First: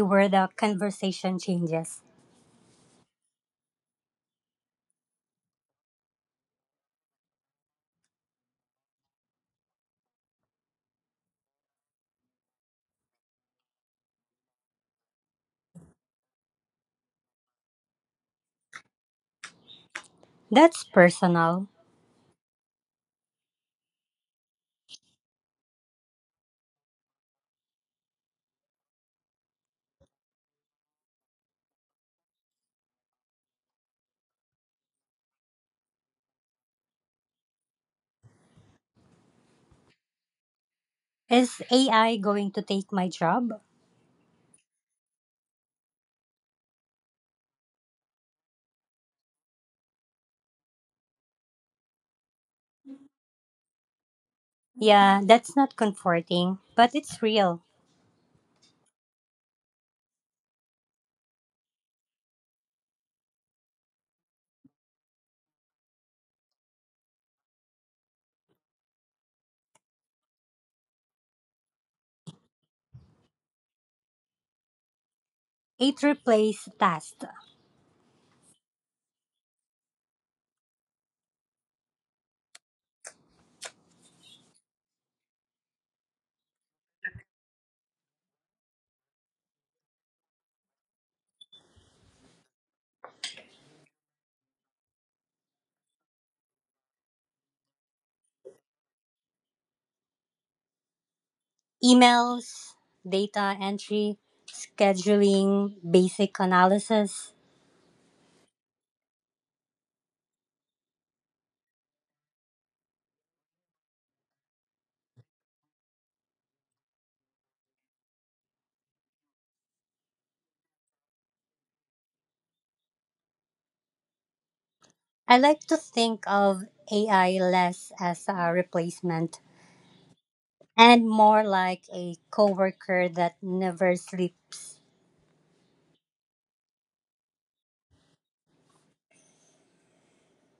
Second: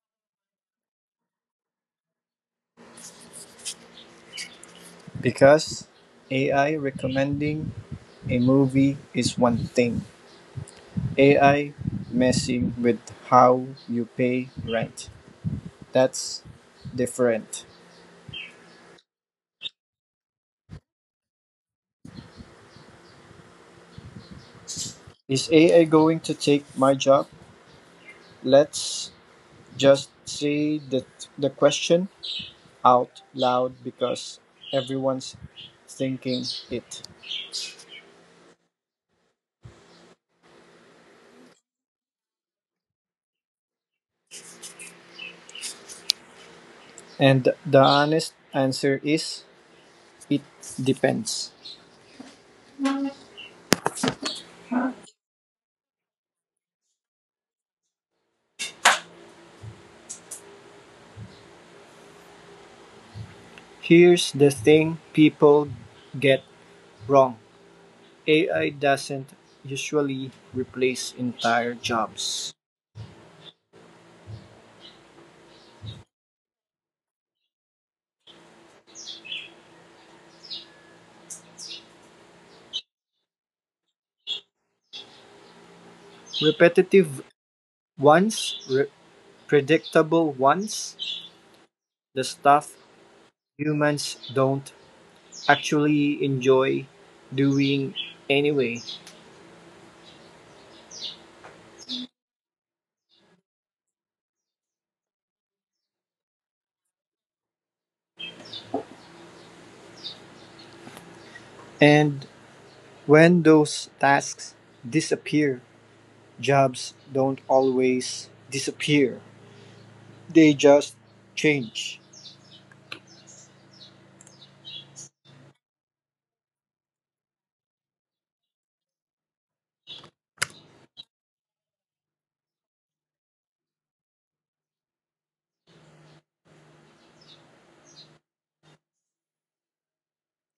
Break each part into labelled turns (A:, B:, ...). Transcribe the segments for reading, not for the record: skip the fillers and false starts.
A: where the conversation changes.
B: Because AI recommending a movie is one thing, AI messing with how you pay rent, that's different.
A: That's personal.
B: Is AI going to take my job? Let's just say the question out loud because everyone's thinking it.
A: Is AI going to take my job?
B: And the honest answer is it depends.
A: Yeah, that's not comforting, but it's real.
B: Here's the thing people get wrong. AI doesn't usually replace entire jobs.
A: It replaced tasks,
B: Repetitive ones, predictable ones, the stuff humans don't actually enjoy doing anyway.
A: emails, data entry, scheduling, basic analysis.
B: And when those tasks disappear, jobs don't always disappear. They just change.
A: I like to think of AI less as a replacement and more like a coworker that never sleeps.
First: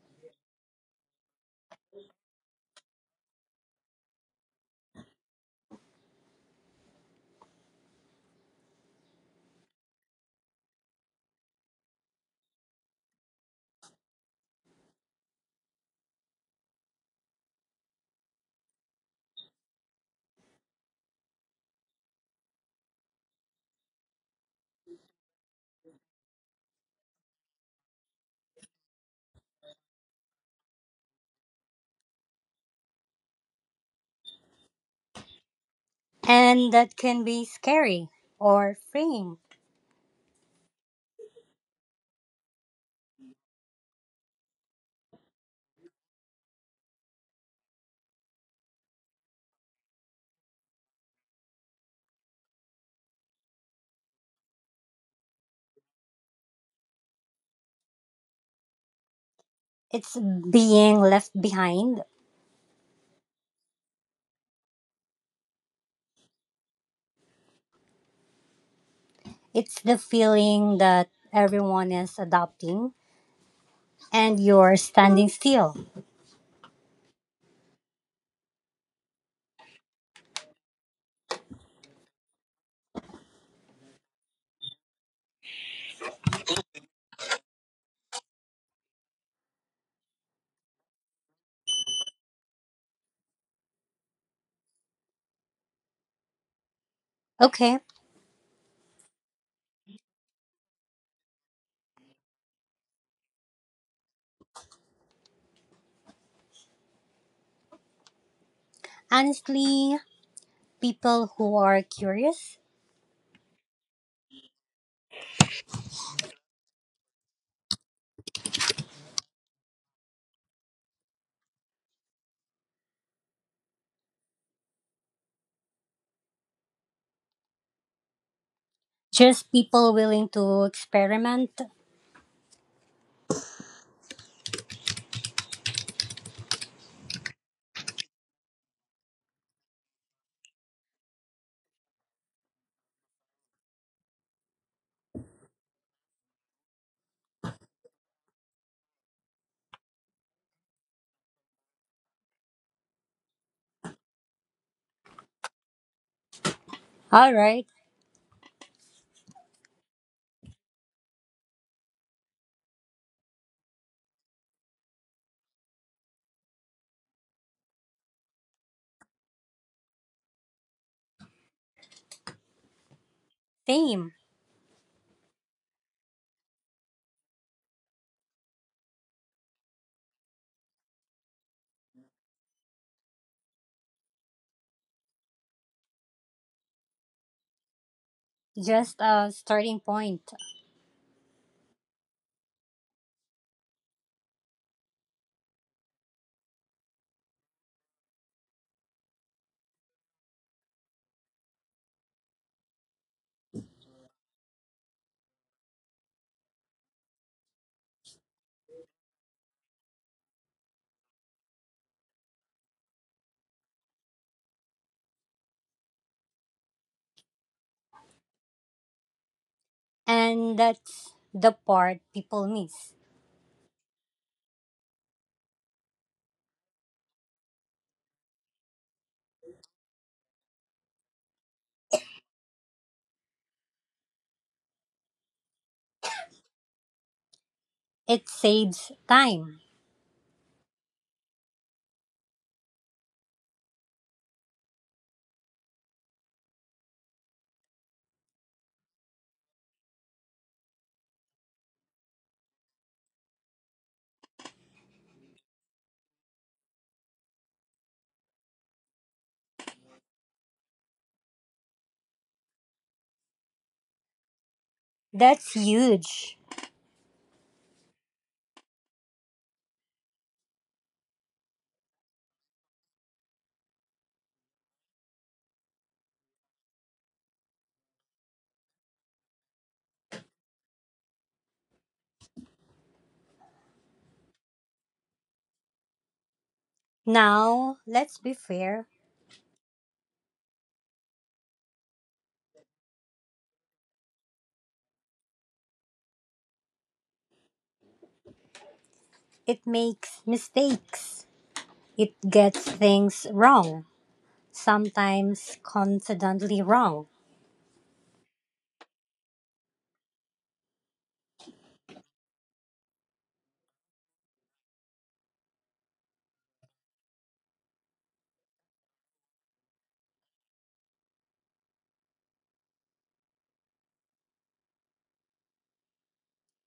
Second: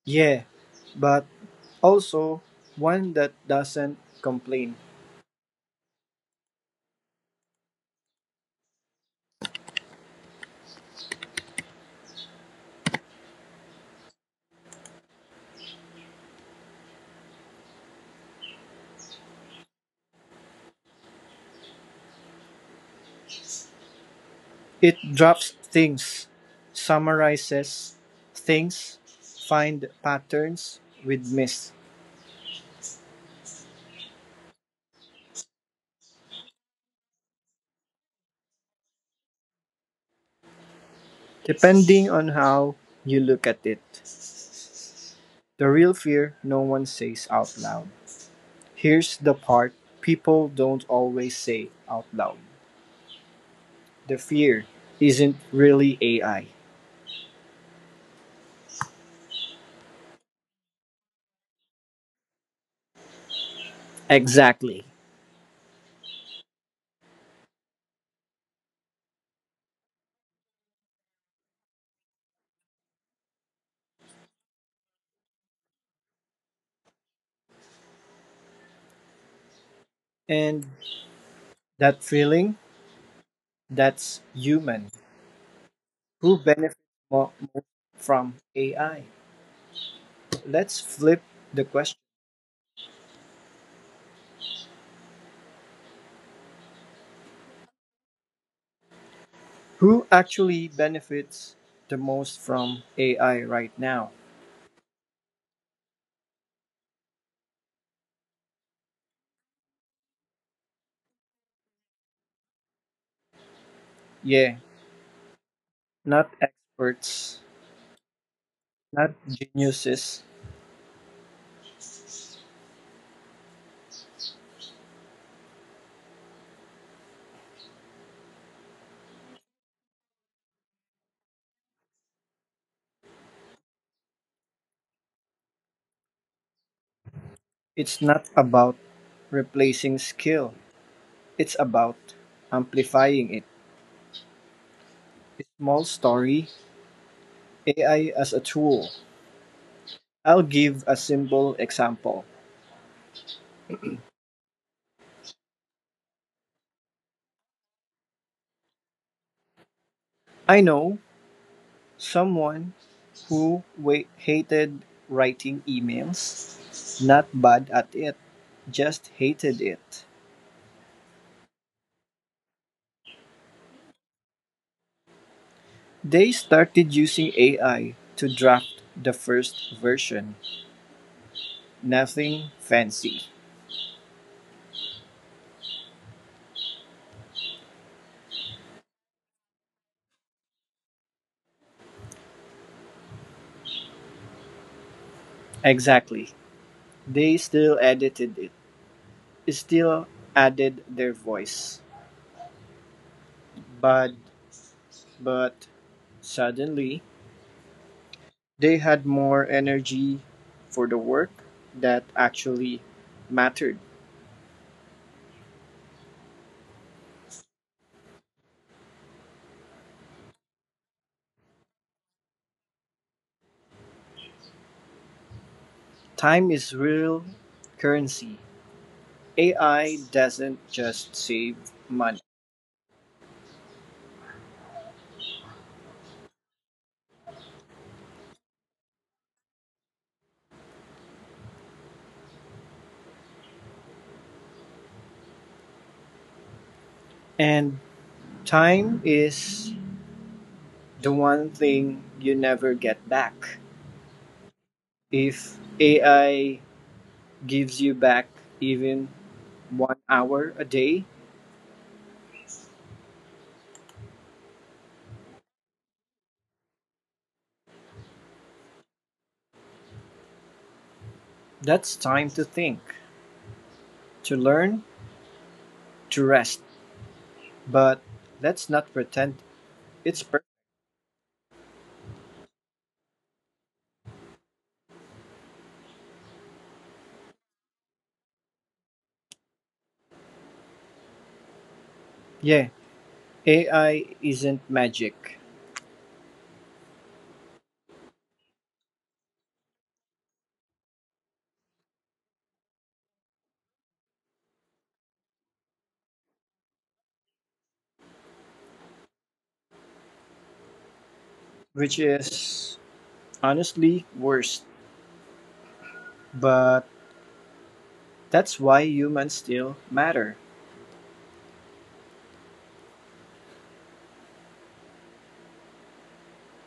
B: Yeah, but also one that doesn't complain. It drops things, summarizes things, find patterns with myths,
A: And that can be scary or freeing.
B: depending on how you look at it. The real fear no one says out loud. Here's the part people don't always say out loud. The fear isn't really AI.
A: It's being left behind.
B: Exactly.
A: It's the feeling that everyone is adopting and you're standing still.
B: And that feeling, that's human. Who benefits more from AI? Let's flip the question.
A: Okay,
B: Who actually benefits the most from AI right now?
A: honestly, people who are curious,
B: Yeah, not experts, not geniuses.
A: just people willing to experiment.
B: It's not about replacing skill, it's about amplifying it. A small story: AI as a tool. I'll give a simple example.
A: All right,
B: I know someone who hated writing emails, not bad at it, just hated it.
A: same,
B: They started using AI to draft the first version. Nothing fancy.
A: just a starting point.
B: Exactly. They still edited it, still added their voice. But, but suddenly, they had more energy for the work that actually mattered.
A: And that's the part people miss.
B: Time is real currency. AI doesn't just save money.
A: It saves time.
B: And time is the one thing you never get back. If AI gives you back even 1 hour a day,
A: That's huge.
B: that's time to think, to learn, to rest. But let's not pretend it's perfect.
A: Now, let's be fair,
B: Yeah, AI isn't magic,
A: it makes mistakes. It gets things wrong, sometimes confidently wrong.
B: which is honestly worse. But that's why humans still matter.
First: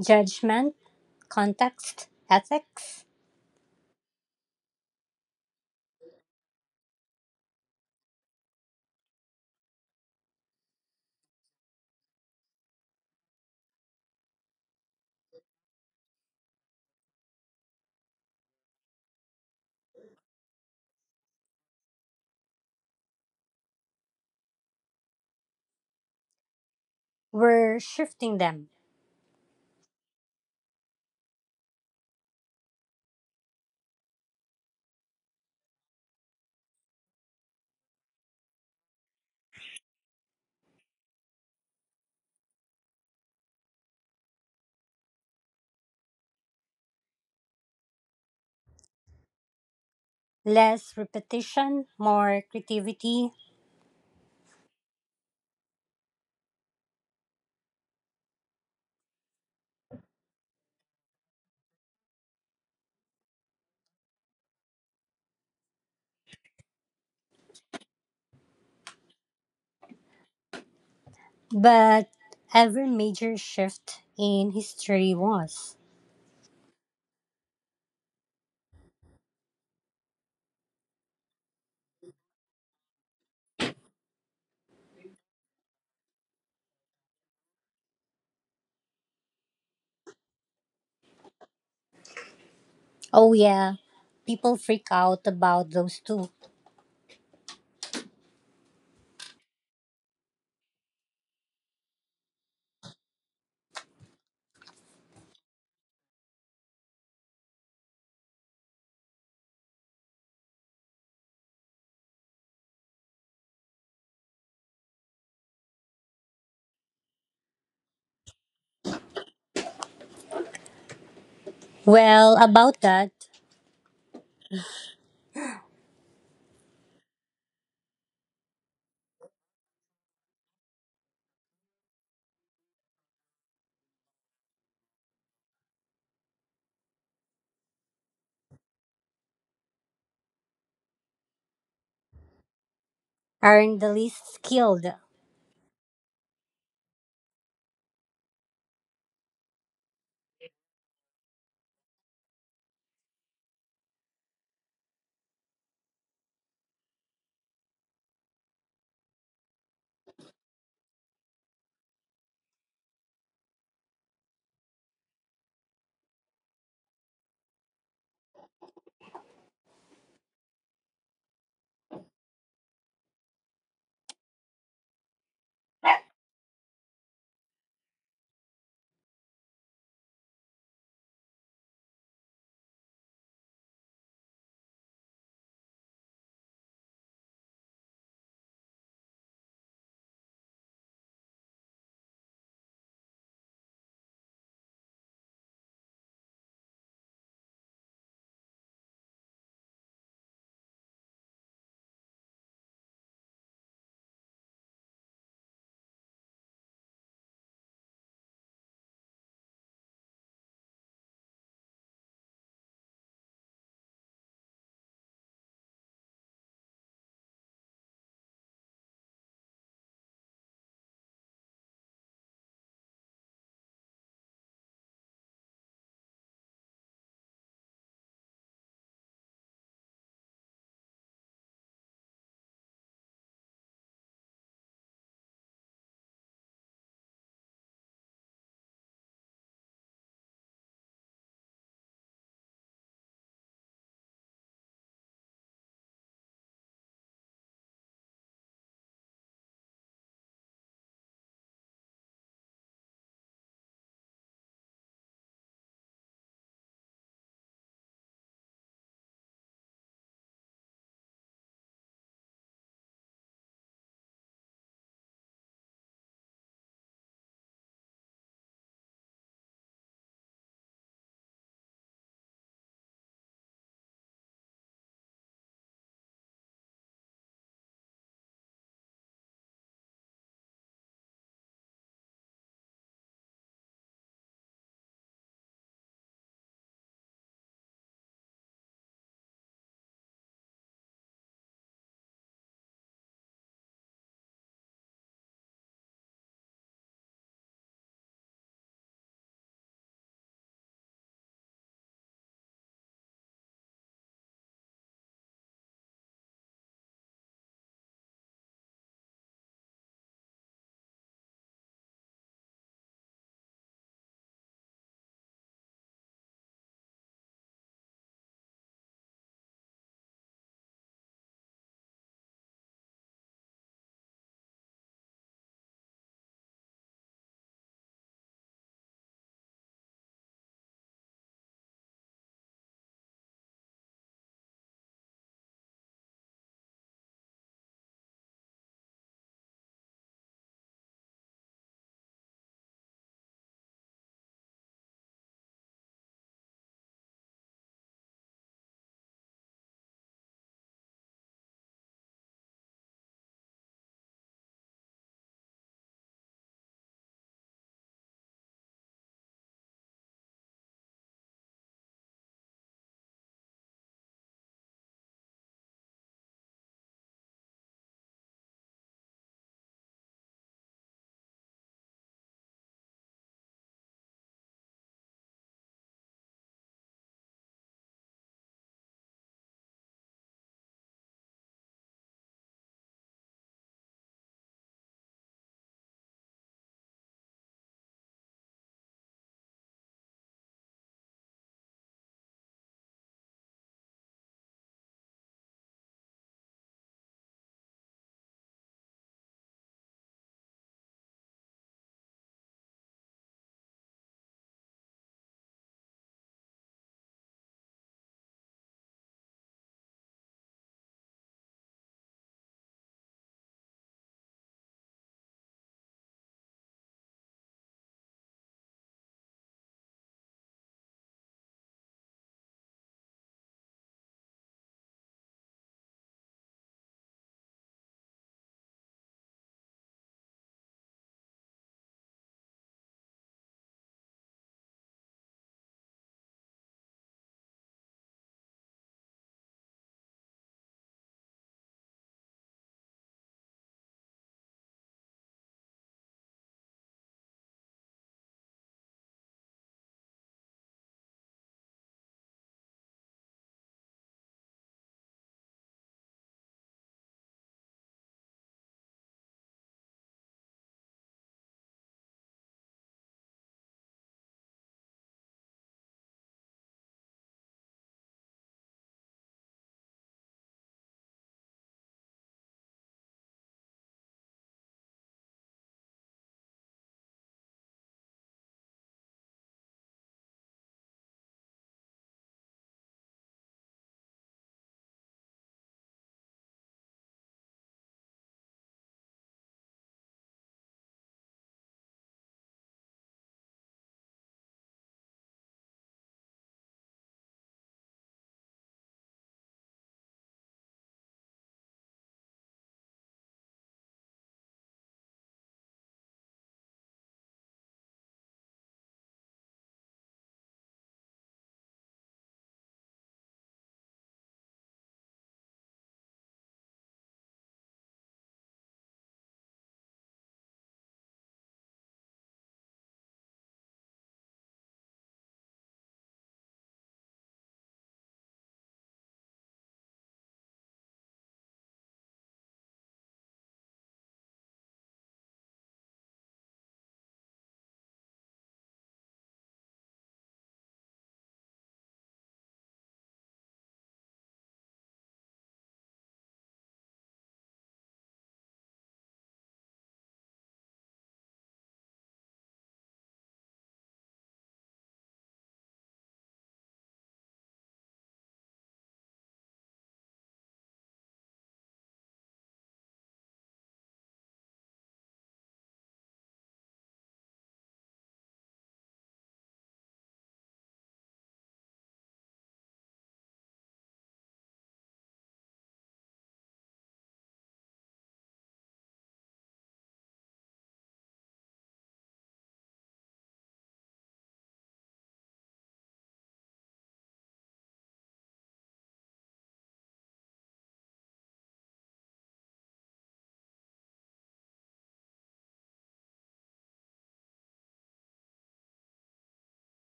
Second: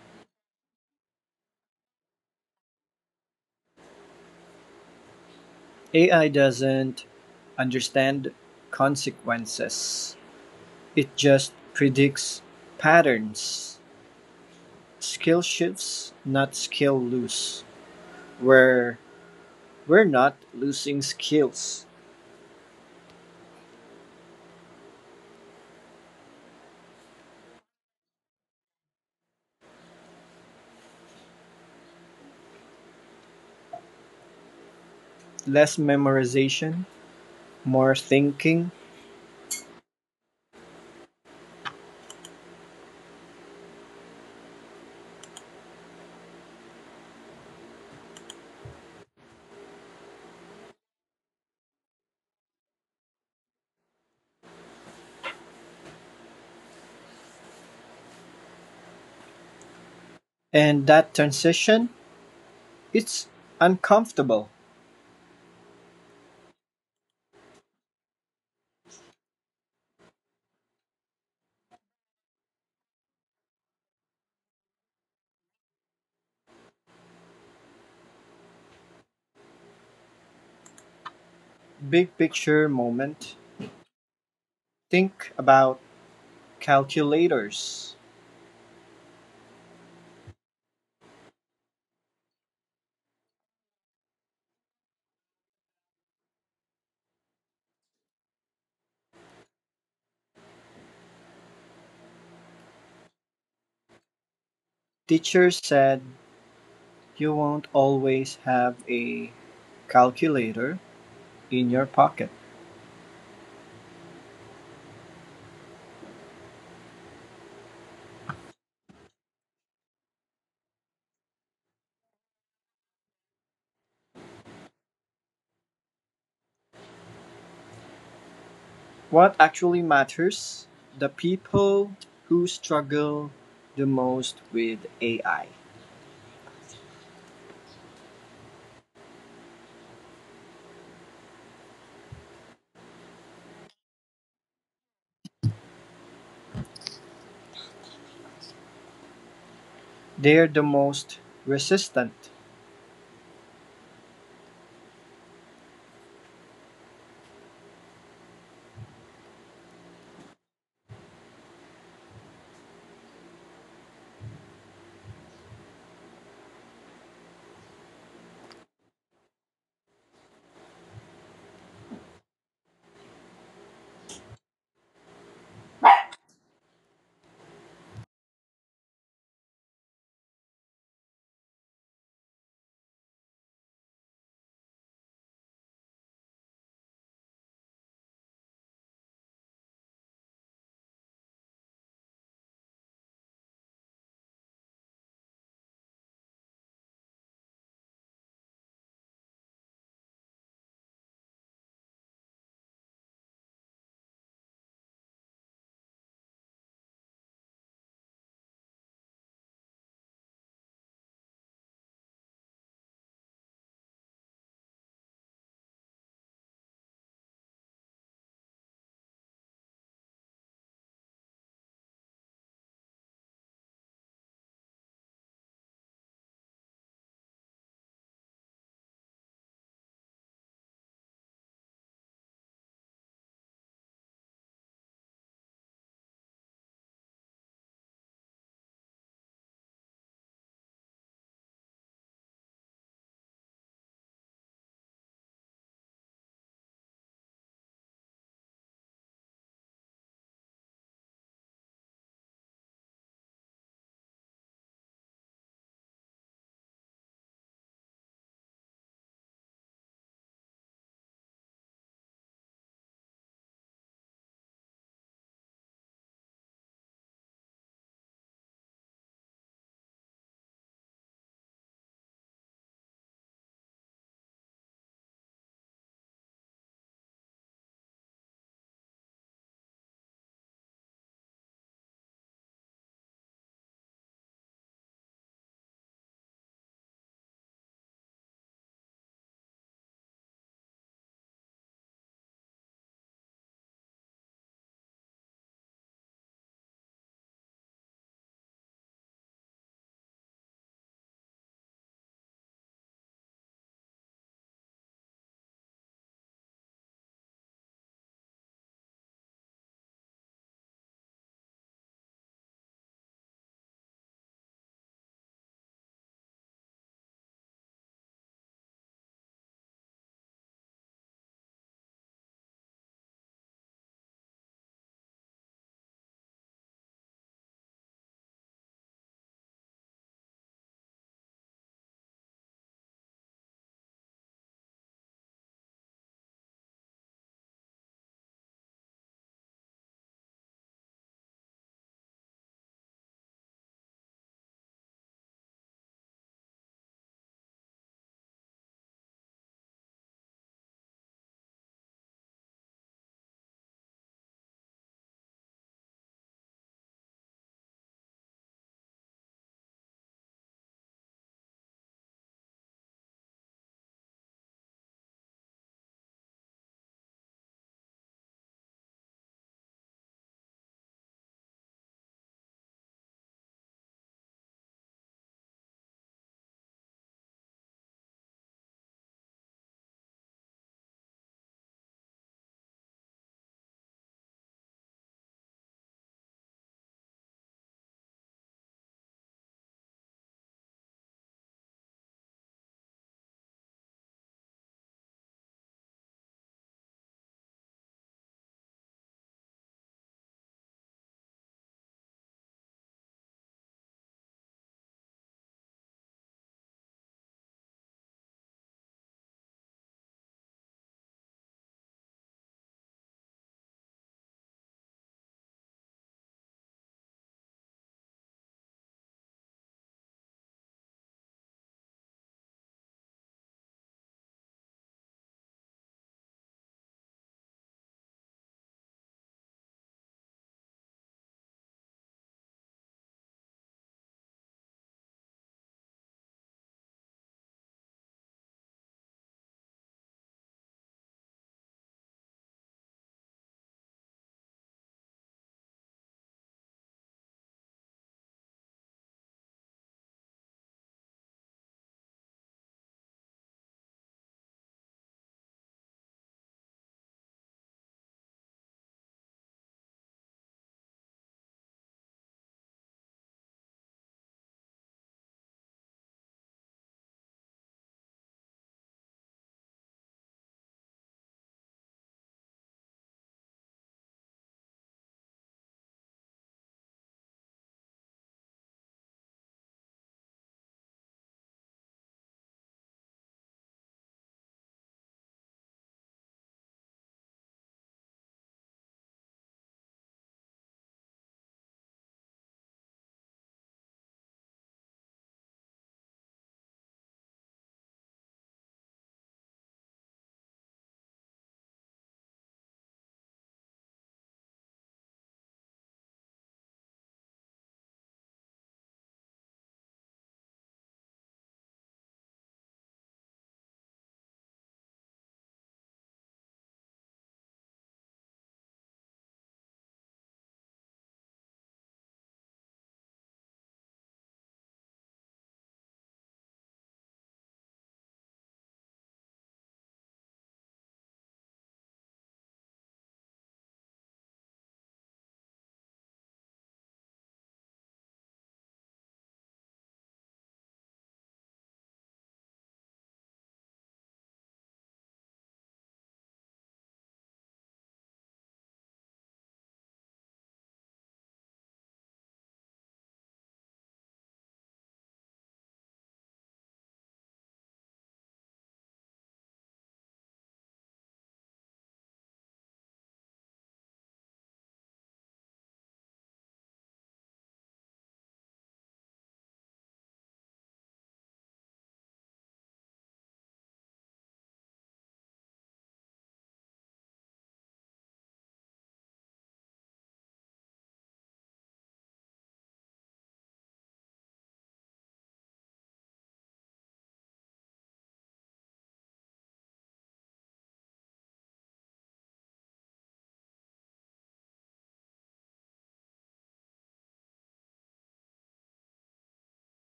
A: Judgment, context, ethics,
B: AI doesn't understand consequences. It just predicts patterns. Skill shifts, not skill lose. Where we're not losing skills.
A: we're shifting them.
B: Less memorization, more thinking.
A: Less repetition, more creativity.
B: And that transition, it's uncomfortable.
A: But every major shift in history was.
B: Big picture moment. Think about calculators.
A: Oh, yeah, people freak out about those two.
B: Teacher said you won't always have a calculator in your pocket.
A: Well, about that,
B: What actually matters? The people who struggle the most with AI.
A: aren't the least skilled.
B: They're the most resistant,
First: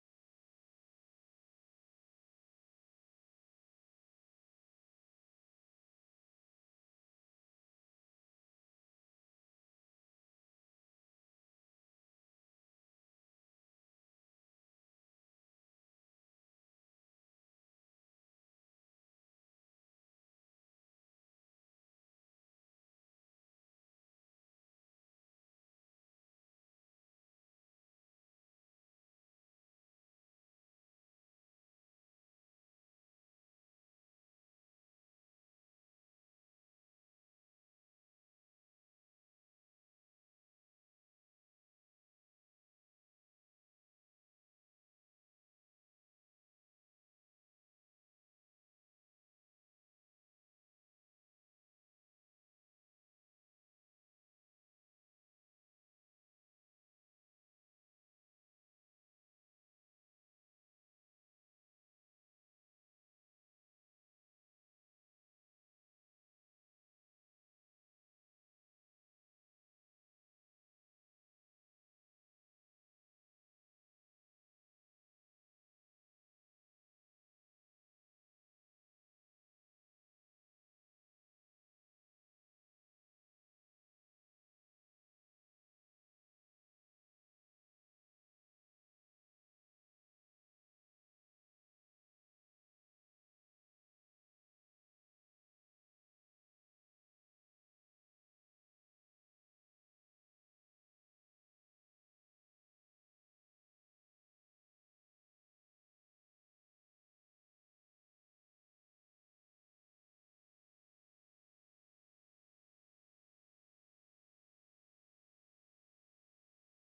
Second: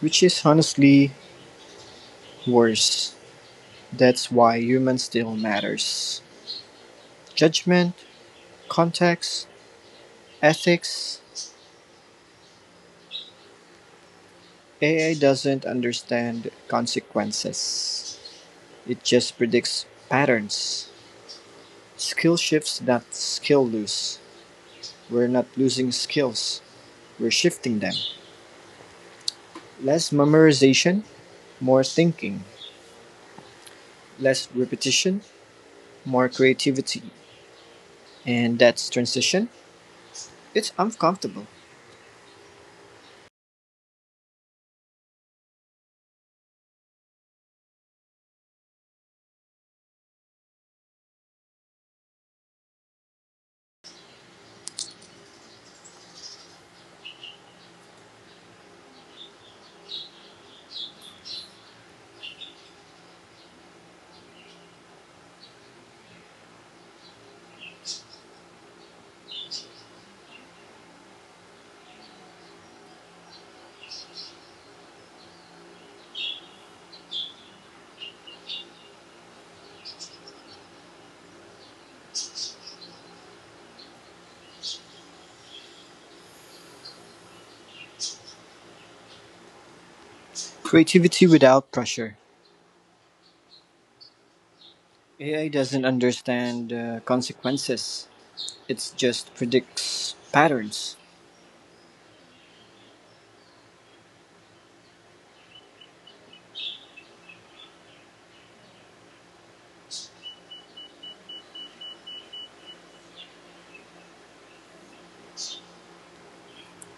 B: which is honestly worse. That's why human still matters. Judgment, context, ethics. AI doesn't understand consequences. It just predicts patterns. Skill shifts, not skill lose. We're not losing skills, we're shifting them. Less memorization, more thinking, less repetition, more creativity. And that's transition. It's uncomfortable. Creativity without pressure. AI doesn't understand consequences, it just predicts patterns.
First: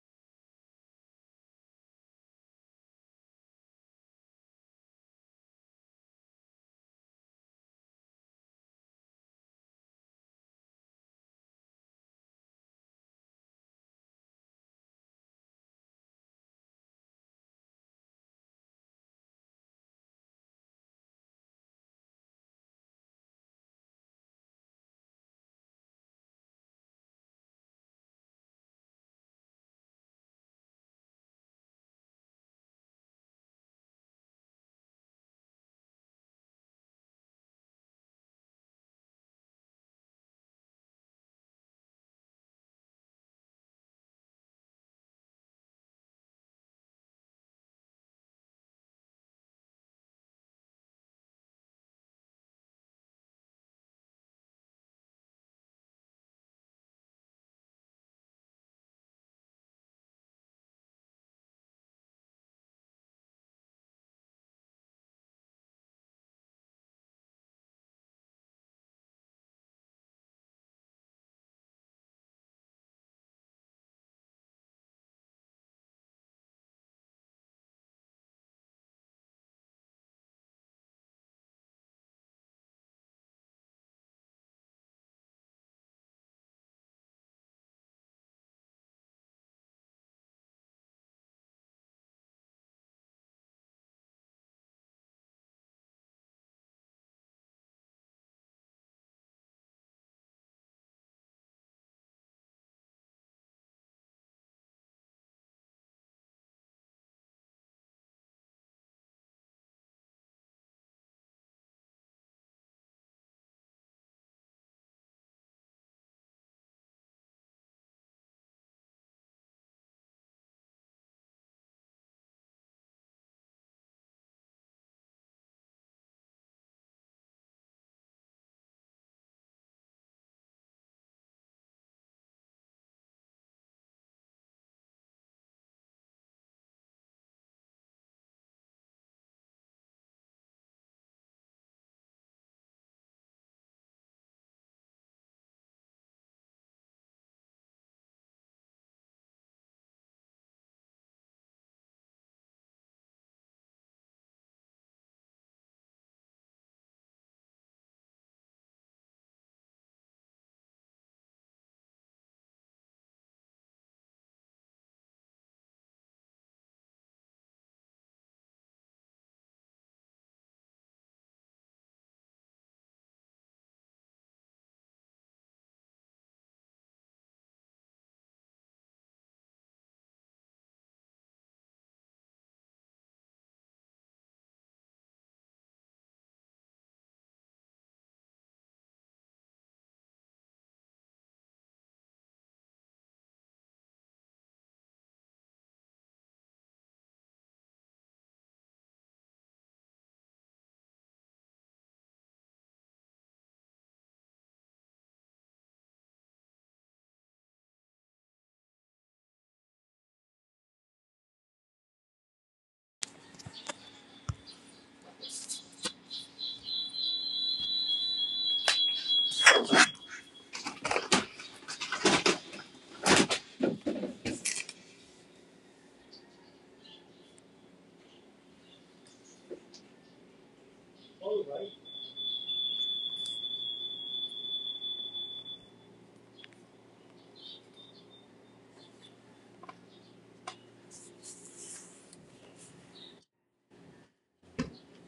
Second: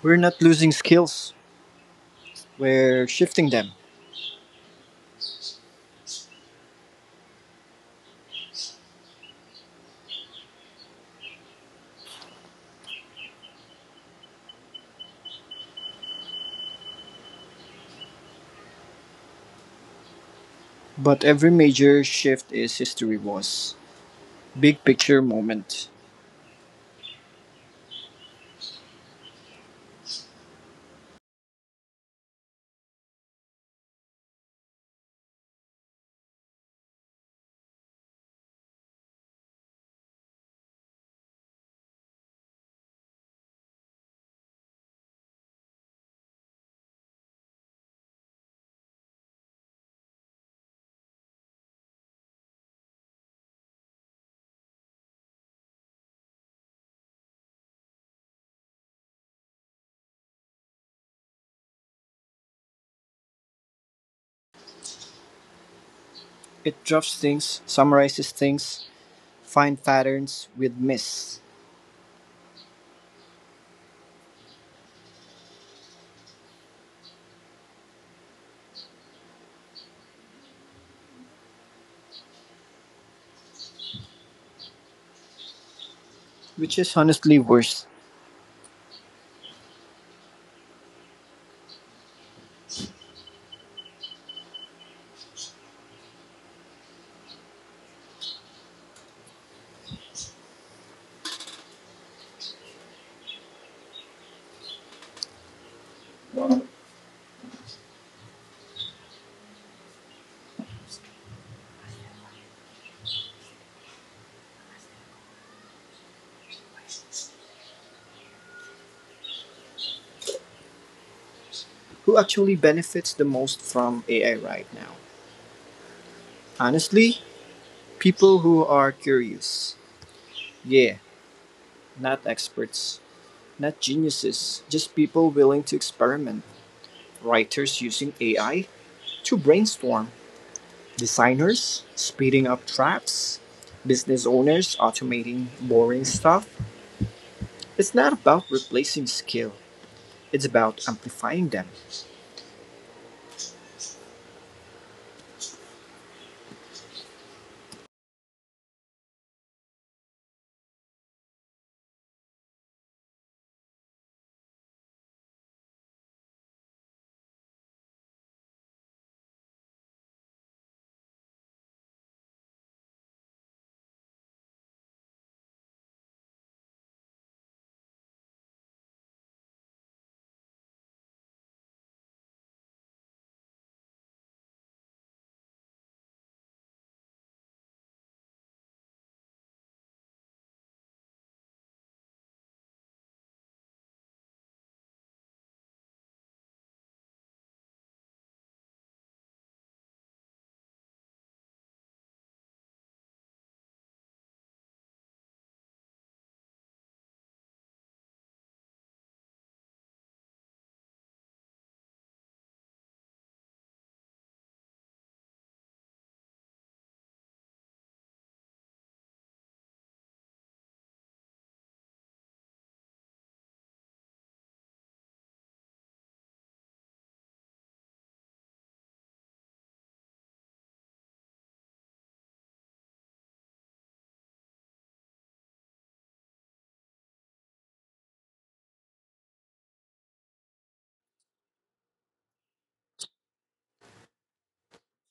B: We're not losing skills, we're shifting them. But every major shift is history was. Big picture moment. It drops things, summarizes things, find patterns with miss, which is honestly worse. Who actually benefits the most from AI right now? Honestly, people who are curious. Yeah, not experts, not geniuses, just people willing to experiment. Writers using AI to brainstorm, designers speeding up drafts, business owners automating boring stuff. It's not about replacing skill, it's about amplifying them.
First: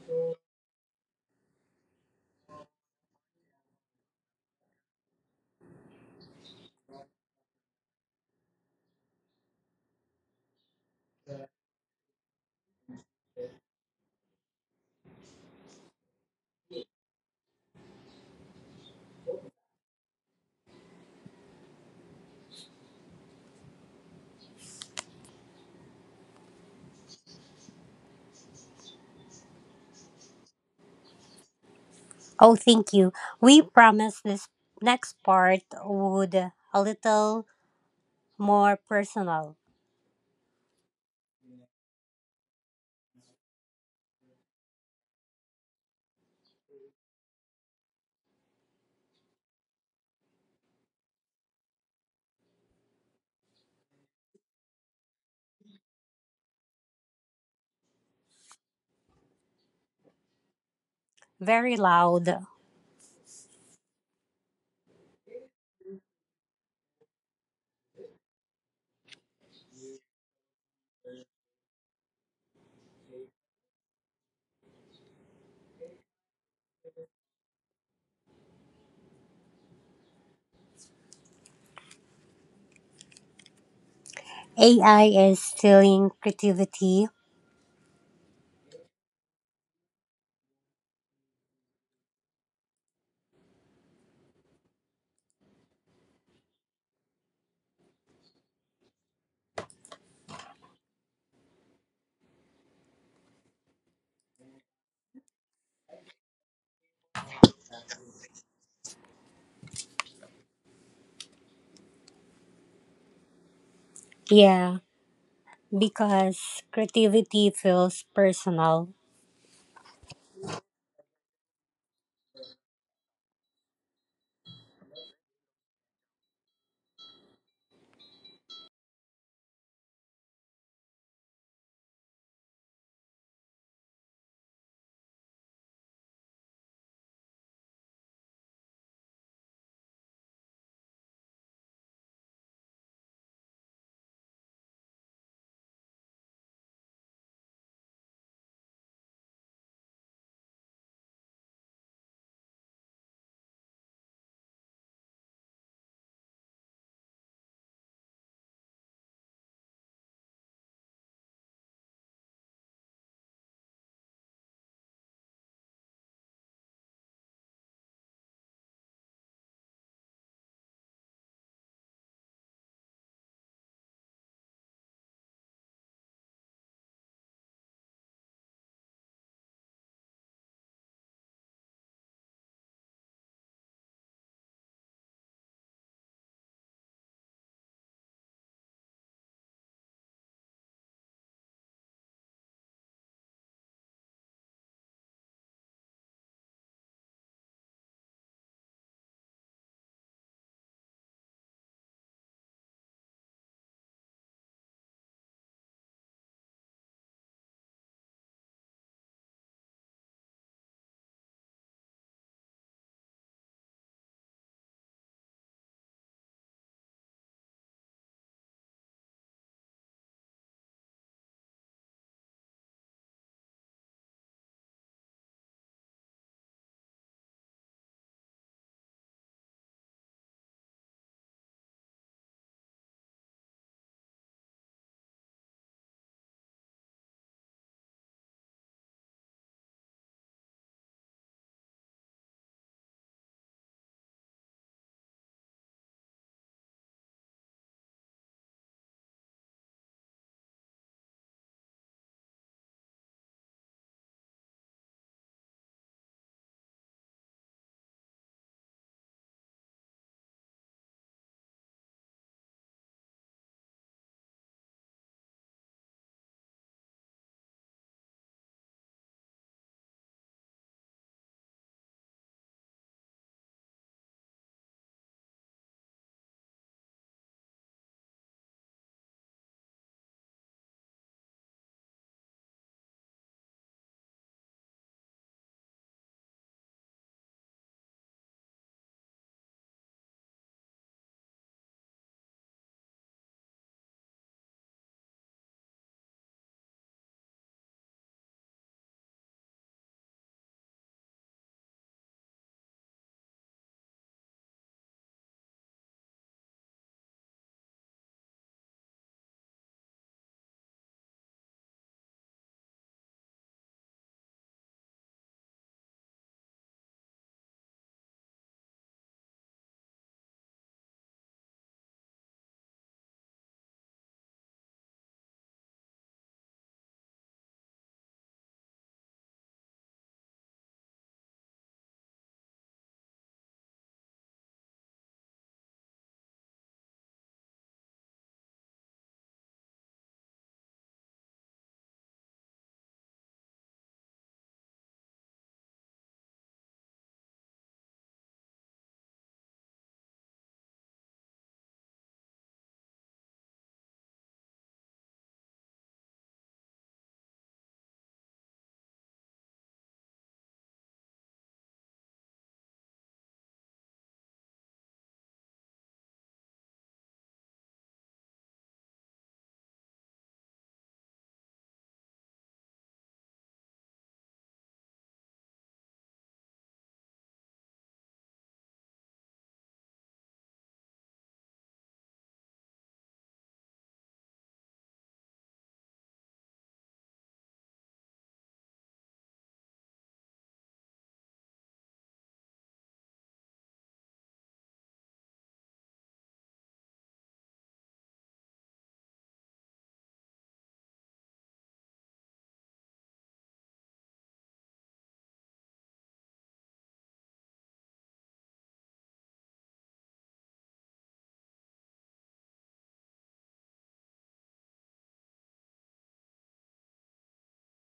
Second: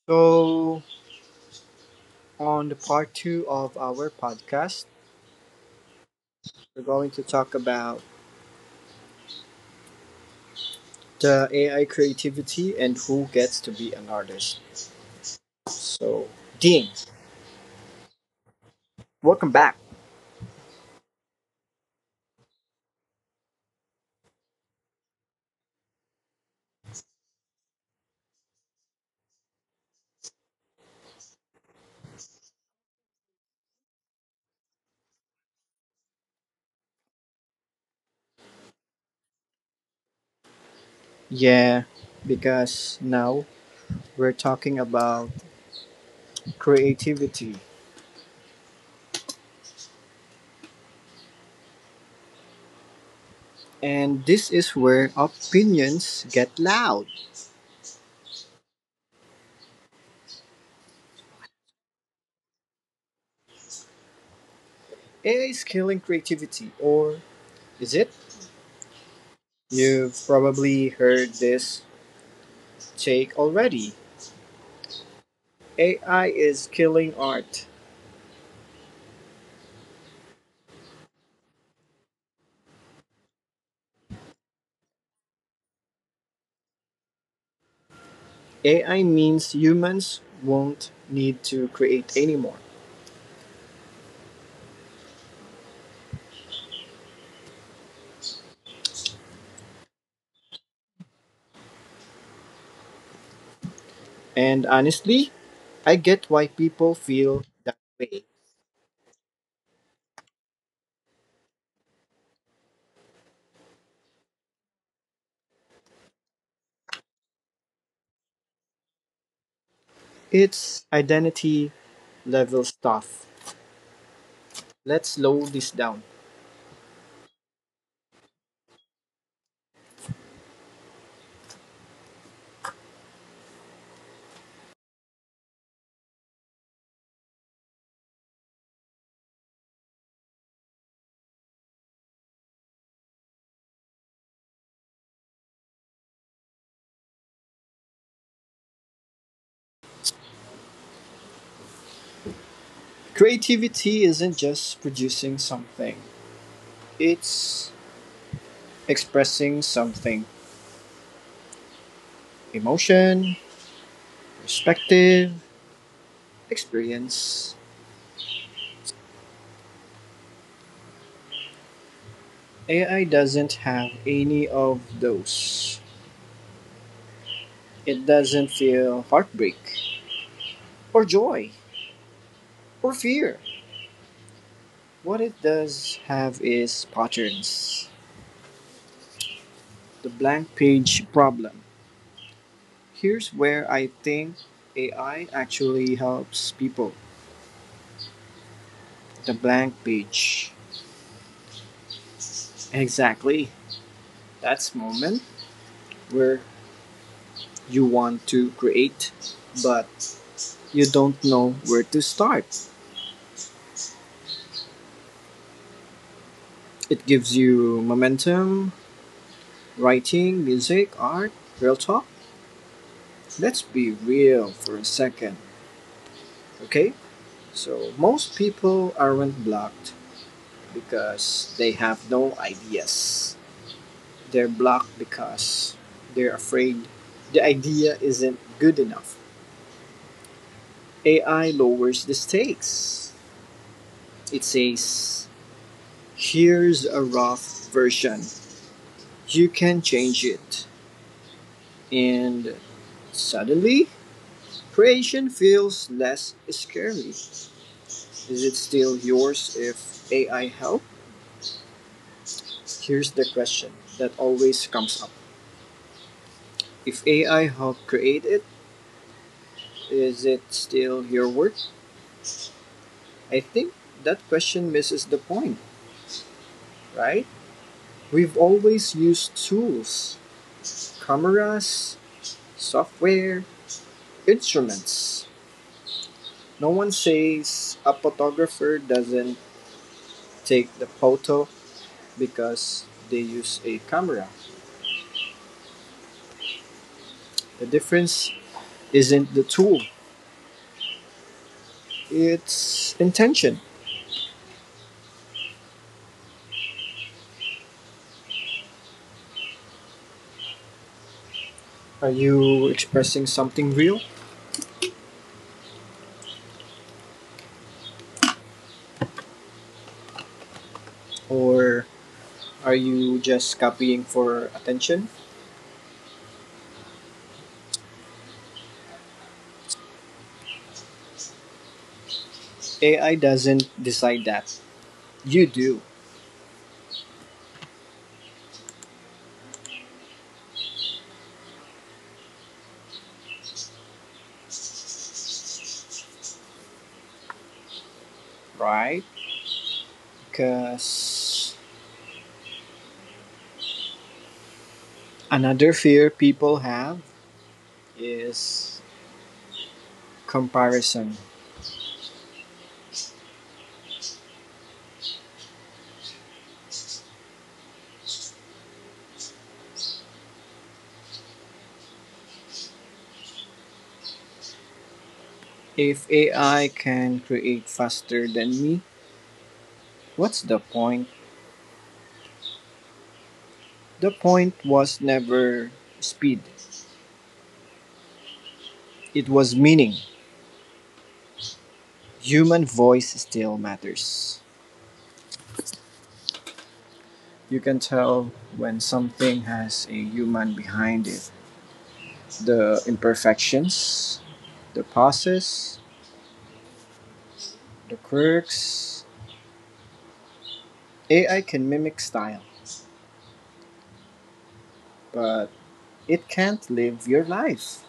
B: So, on the part 2 of our podcast, we're going to talk about the AI creativity and who gets to be an artist. So, Dean, welcome back.
A: Oh, thank you. We promised this next part would a little more personal,
B: Yeah, because now we're talking about creativity. And this is where opinions get loud.
A: very loud.
B: AI is killing creativity, or is it? You've probably heard this take already. AI is killing art.
A: AI is stealing creativity.
B: AI means humans won't need to create anymore. And honestly, I get why people feel that way.
A: Yeah, because creativity feels personal.
B: It's identity level stuff. Let's slow this down. Creativity isn't just producing something, it's expressing something: emotion, perspective, experience. AI doesn't have any of those. It doesn't feel heartbreak, or joy, or fear. What it does have is patterns. The blank page problem. Here's where I think AI actually helps people: the blank page. Exactly. That's the moment where you want to create but you don't know where to start. It gives you momentum, writing, music, art, real talk. Let's be real for a second, okay? So most people aren't blocked because they have no ideas. They're blocked because they're afraid the idea isn't good enough. AI lowers the stakes. It says, here's a rough version. You can change it. And suddenly, creation feels less scary. Is it still yours if AI help? Here's the question that always comes up. If AI helped create it, is it still your work? I think that question misses the point, right? We've always used tools: cameras, software, instruments. No one says a photographer doesn't take the photo because they use a camera. The difference isn't the tool, it's intention. Are you expressing something real, or are you just copying for attention? AI doesn't decide that. You do, right? Because another fear people have is comparison. If AI can create faster than me, what's the point? The point was never speed, it was meaning. Human voice still matters. You can tell when something has a human behind it. The imperfections, the pauses, the quirks. AI can mimic style, but it can't live your life.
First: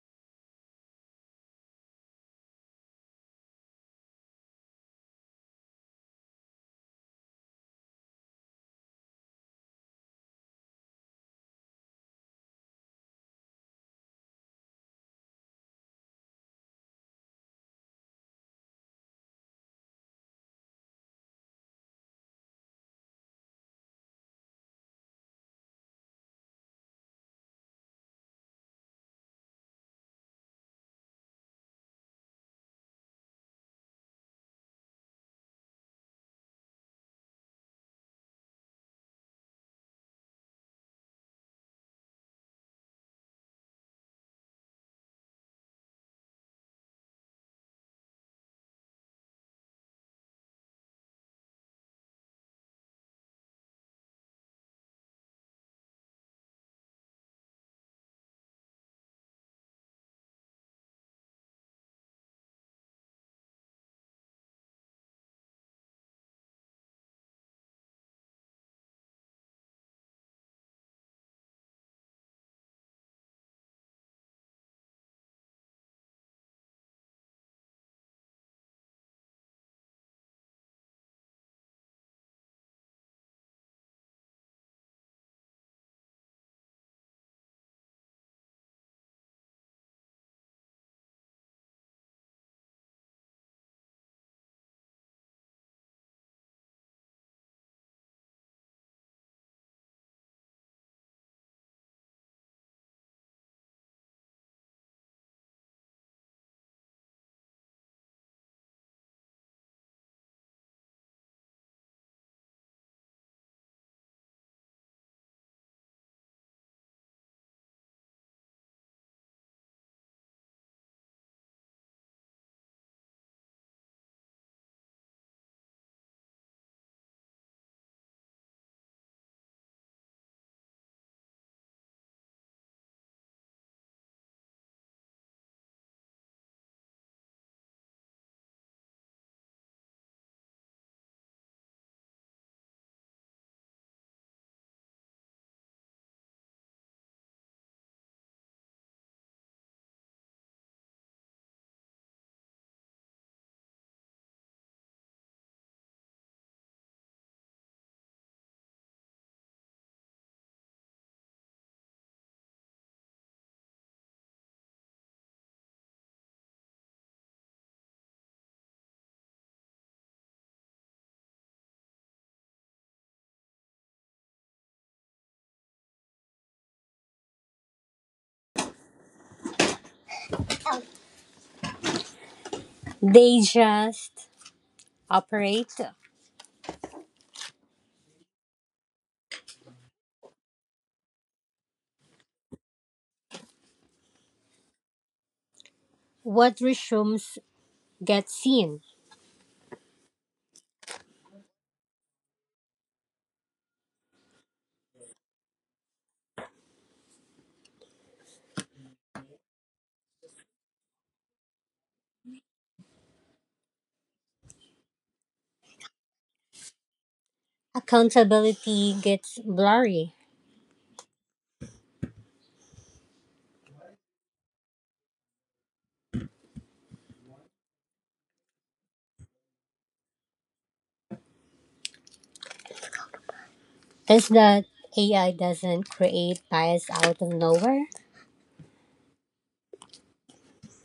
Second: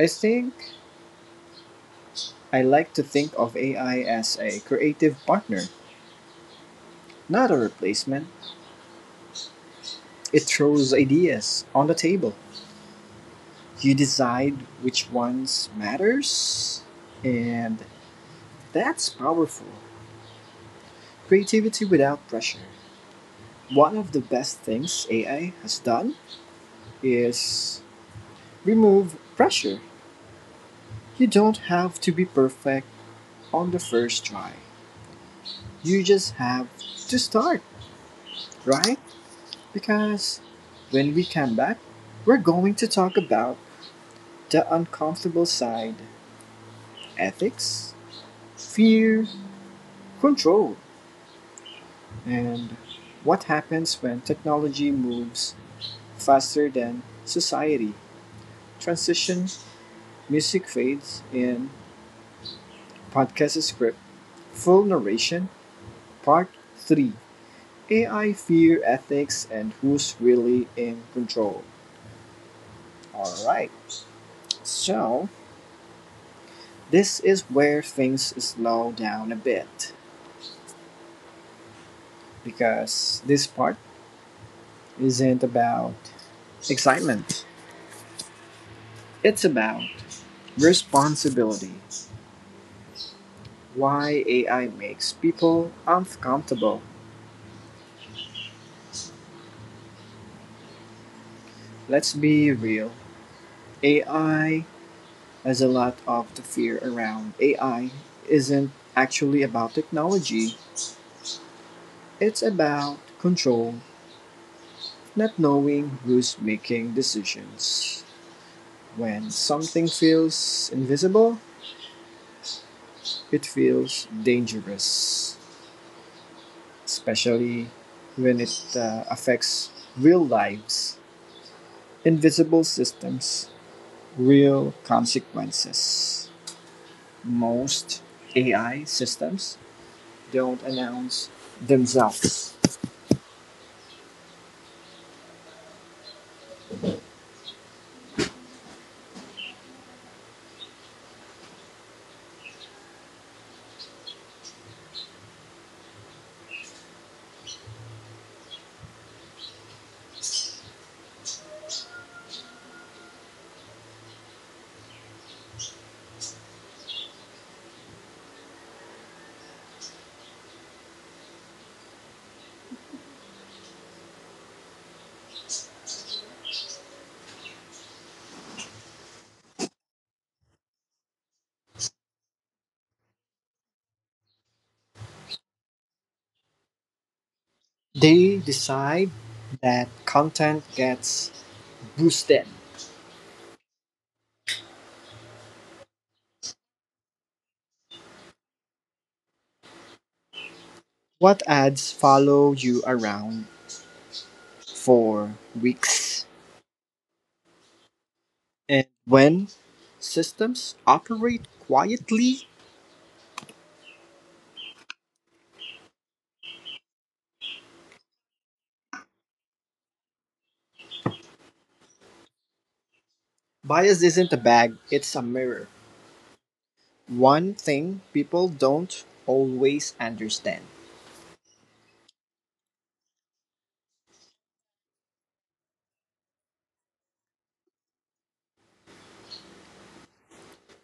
B: I think I like to think of AI as a creative partner, not a replacement. It throws ideas on the table. You decide which ones matters, and that's powerful. Creativity without pressure. One of the best things AI has done is remove pressure. You don't have to be perfect on the first try. You just have to start, right? Because when we come back, we're going to talk about the uncomfortable side: ethics, fear, control, and what happens when technology moves faster than society. Transition, music fades in, podcast script, full narration, part 3: AI fear ethics and who's really in control. Alright, so this is where things slow down a bit because this part isn't about excitement, it's about responsibility. Why AI makes people uncomfortable. Let's be real. AI has a lot of the fear around AI isn't actually about technology. It's about control, not knowing who's making decisions. When something feels invisible, it feels dangerous, especially when it affects real lives. Invisible systems, real consequences. Most AI systems don't announce themselves.
A: They just operate.
B: They decide that content gets boosted.
A: What resumes gets seen.
B: What ads follow you around for weeks? And when systems operate quietly,
A: Accountability gets blurry.
B: bias isn't a bag, it's a mirror. One thing people don't always understand:
A: Is that AI doesn't create bias out of nowhere?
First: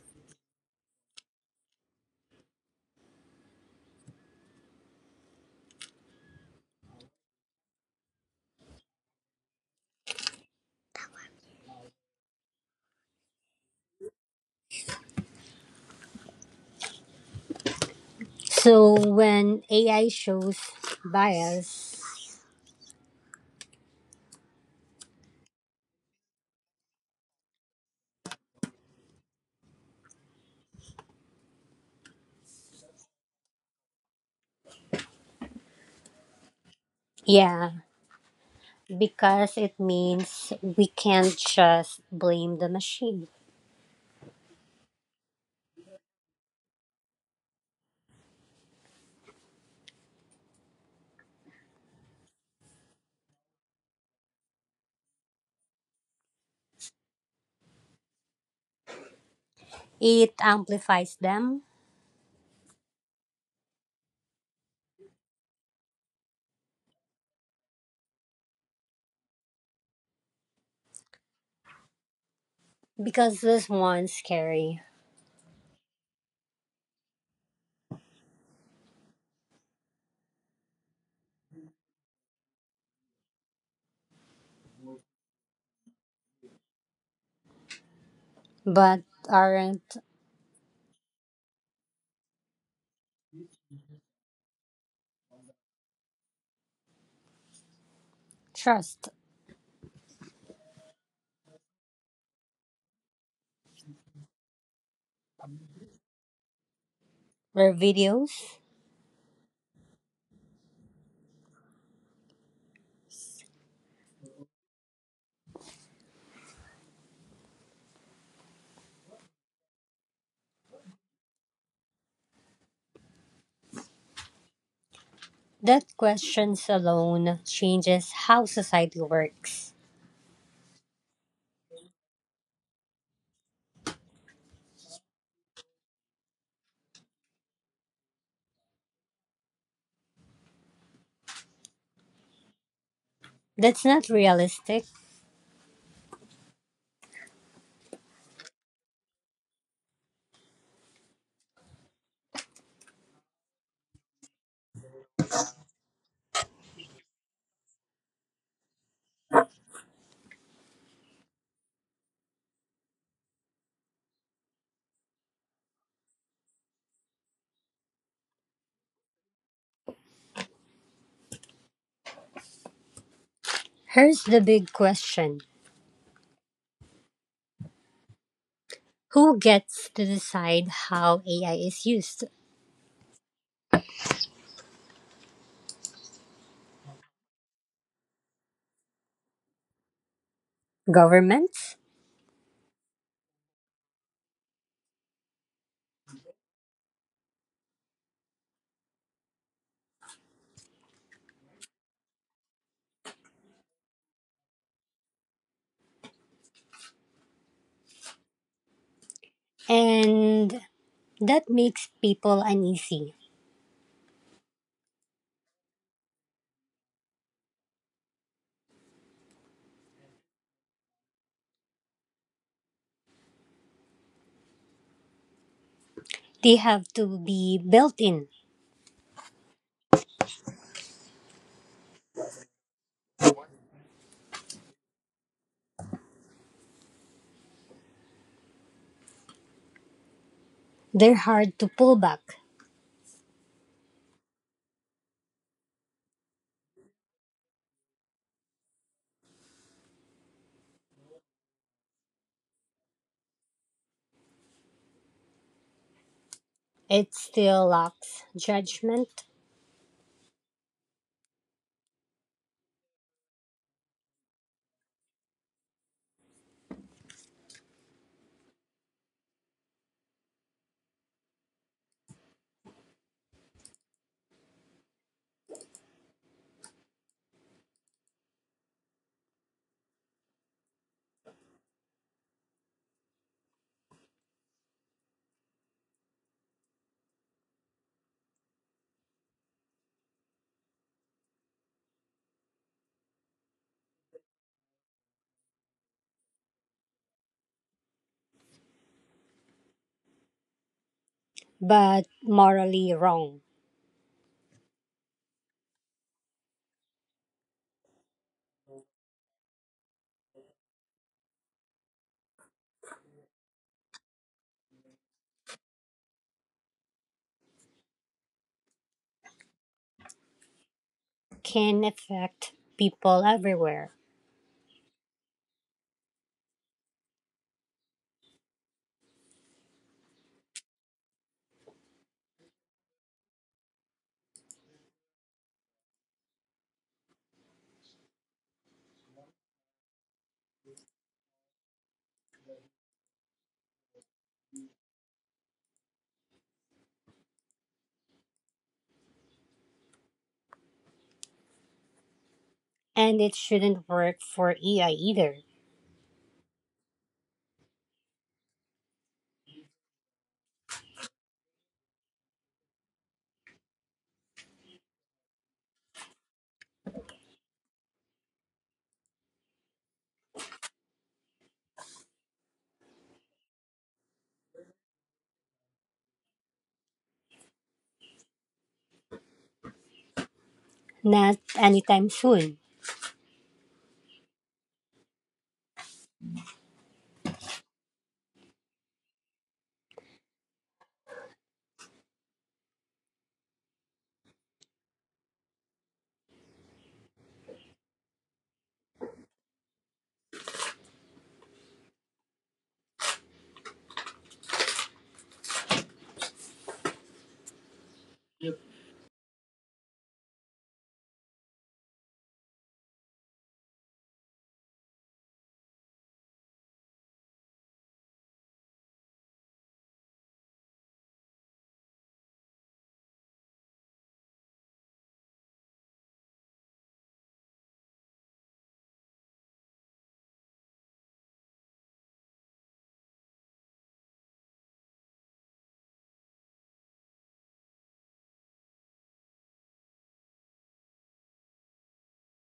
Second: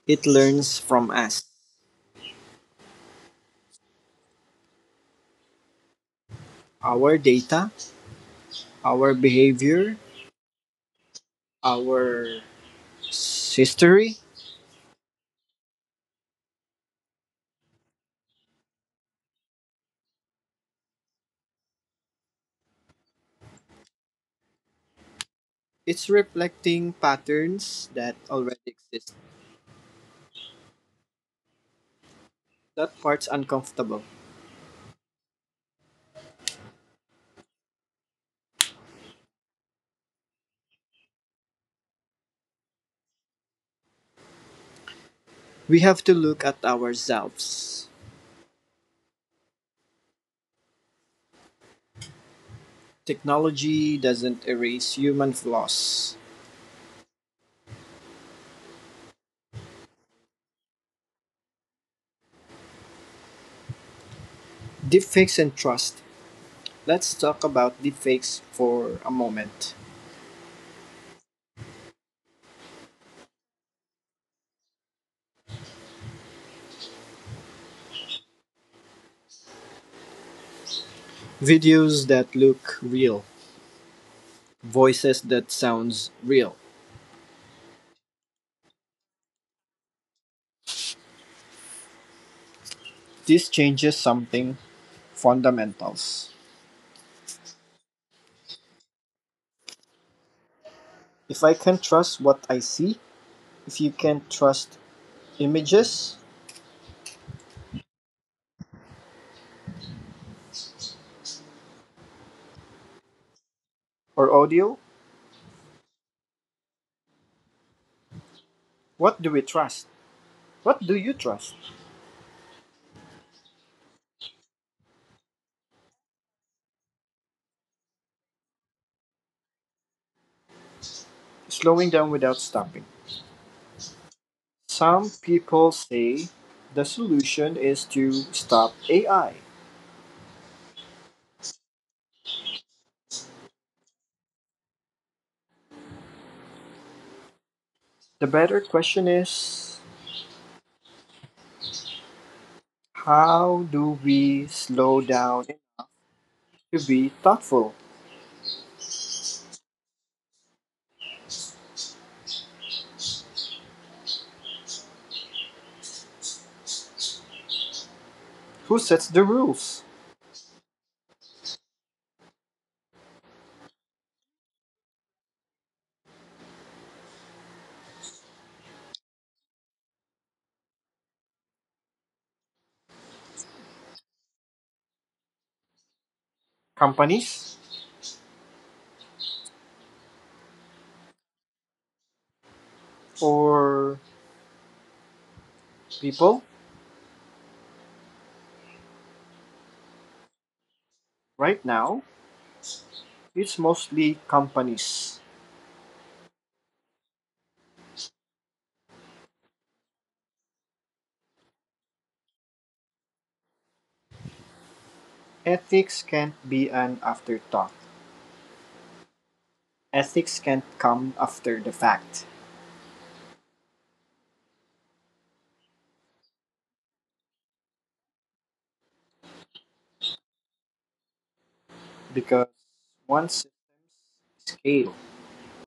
B: it learns from us. Our data, our behavior, our history,
A: So when AI shows bias,
B: it's reflecting patterns that already exist. That part's uncomfortable.
A: yeah, because it means we can't just blame the machine.
B: We have to look at ourselves. Technology doesn't erase human flaws.
A: It amplifies them
B: Deepfakes and trust. Let's talk about deepfakes for a moment.
A: because this one's scary,
B: Videos that look real, voices that sounds real.
A: but aren't
B: This changes something fundamentals.
A: trust.
B: If I can trust what I see, if you can't trust images
A: Their videos,
B: or audio, what do we trust? What do you trust?
A: that questions alone changes how society works.
B: Slowing down without stopping. Some people say the solution is to stop AI.
A: That's not realistic.
B: The better question is how do we slow down to be thoughtful? Who sets the rules?
A: Here's the big question. Who gets to decide how AI is used?
B: Companies
A: Governments?
B: or people? Right now, it's mostly companies.
A: And that makes people uneasy.
B: Ethics can't be an afterthought. Ethics can't come after the fact
A: They have to be built in.
B: because once it's scaled,
A: They're hard to pull back. It still lacks judgment, but morally wrong can affect people everywhere. And it shouldn't work for AI either. Not anytime soon.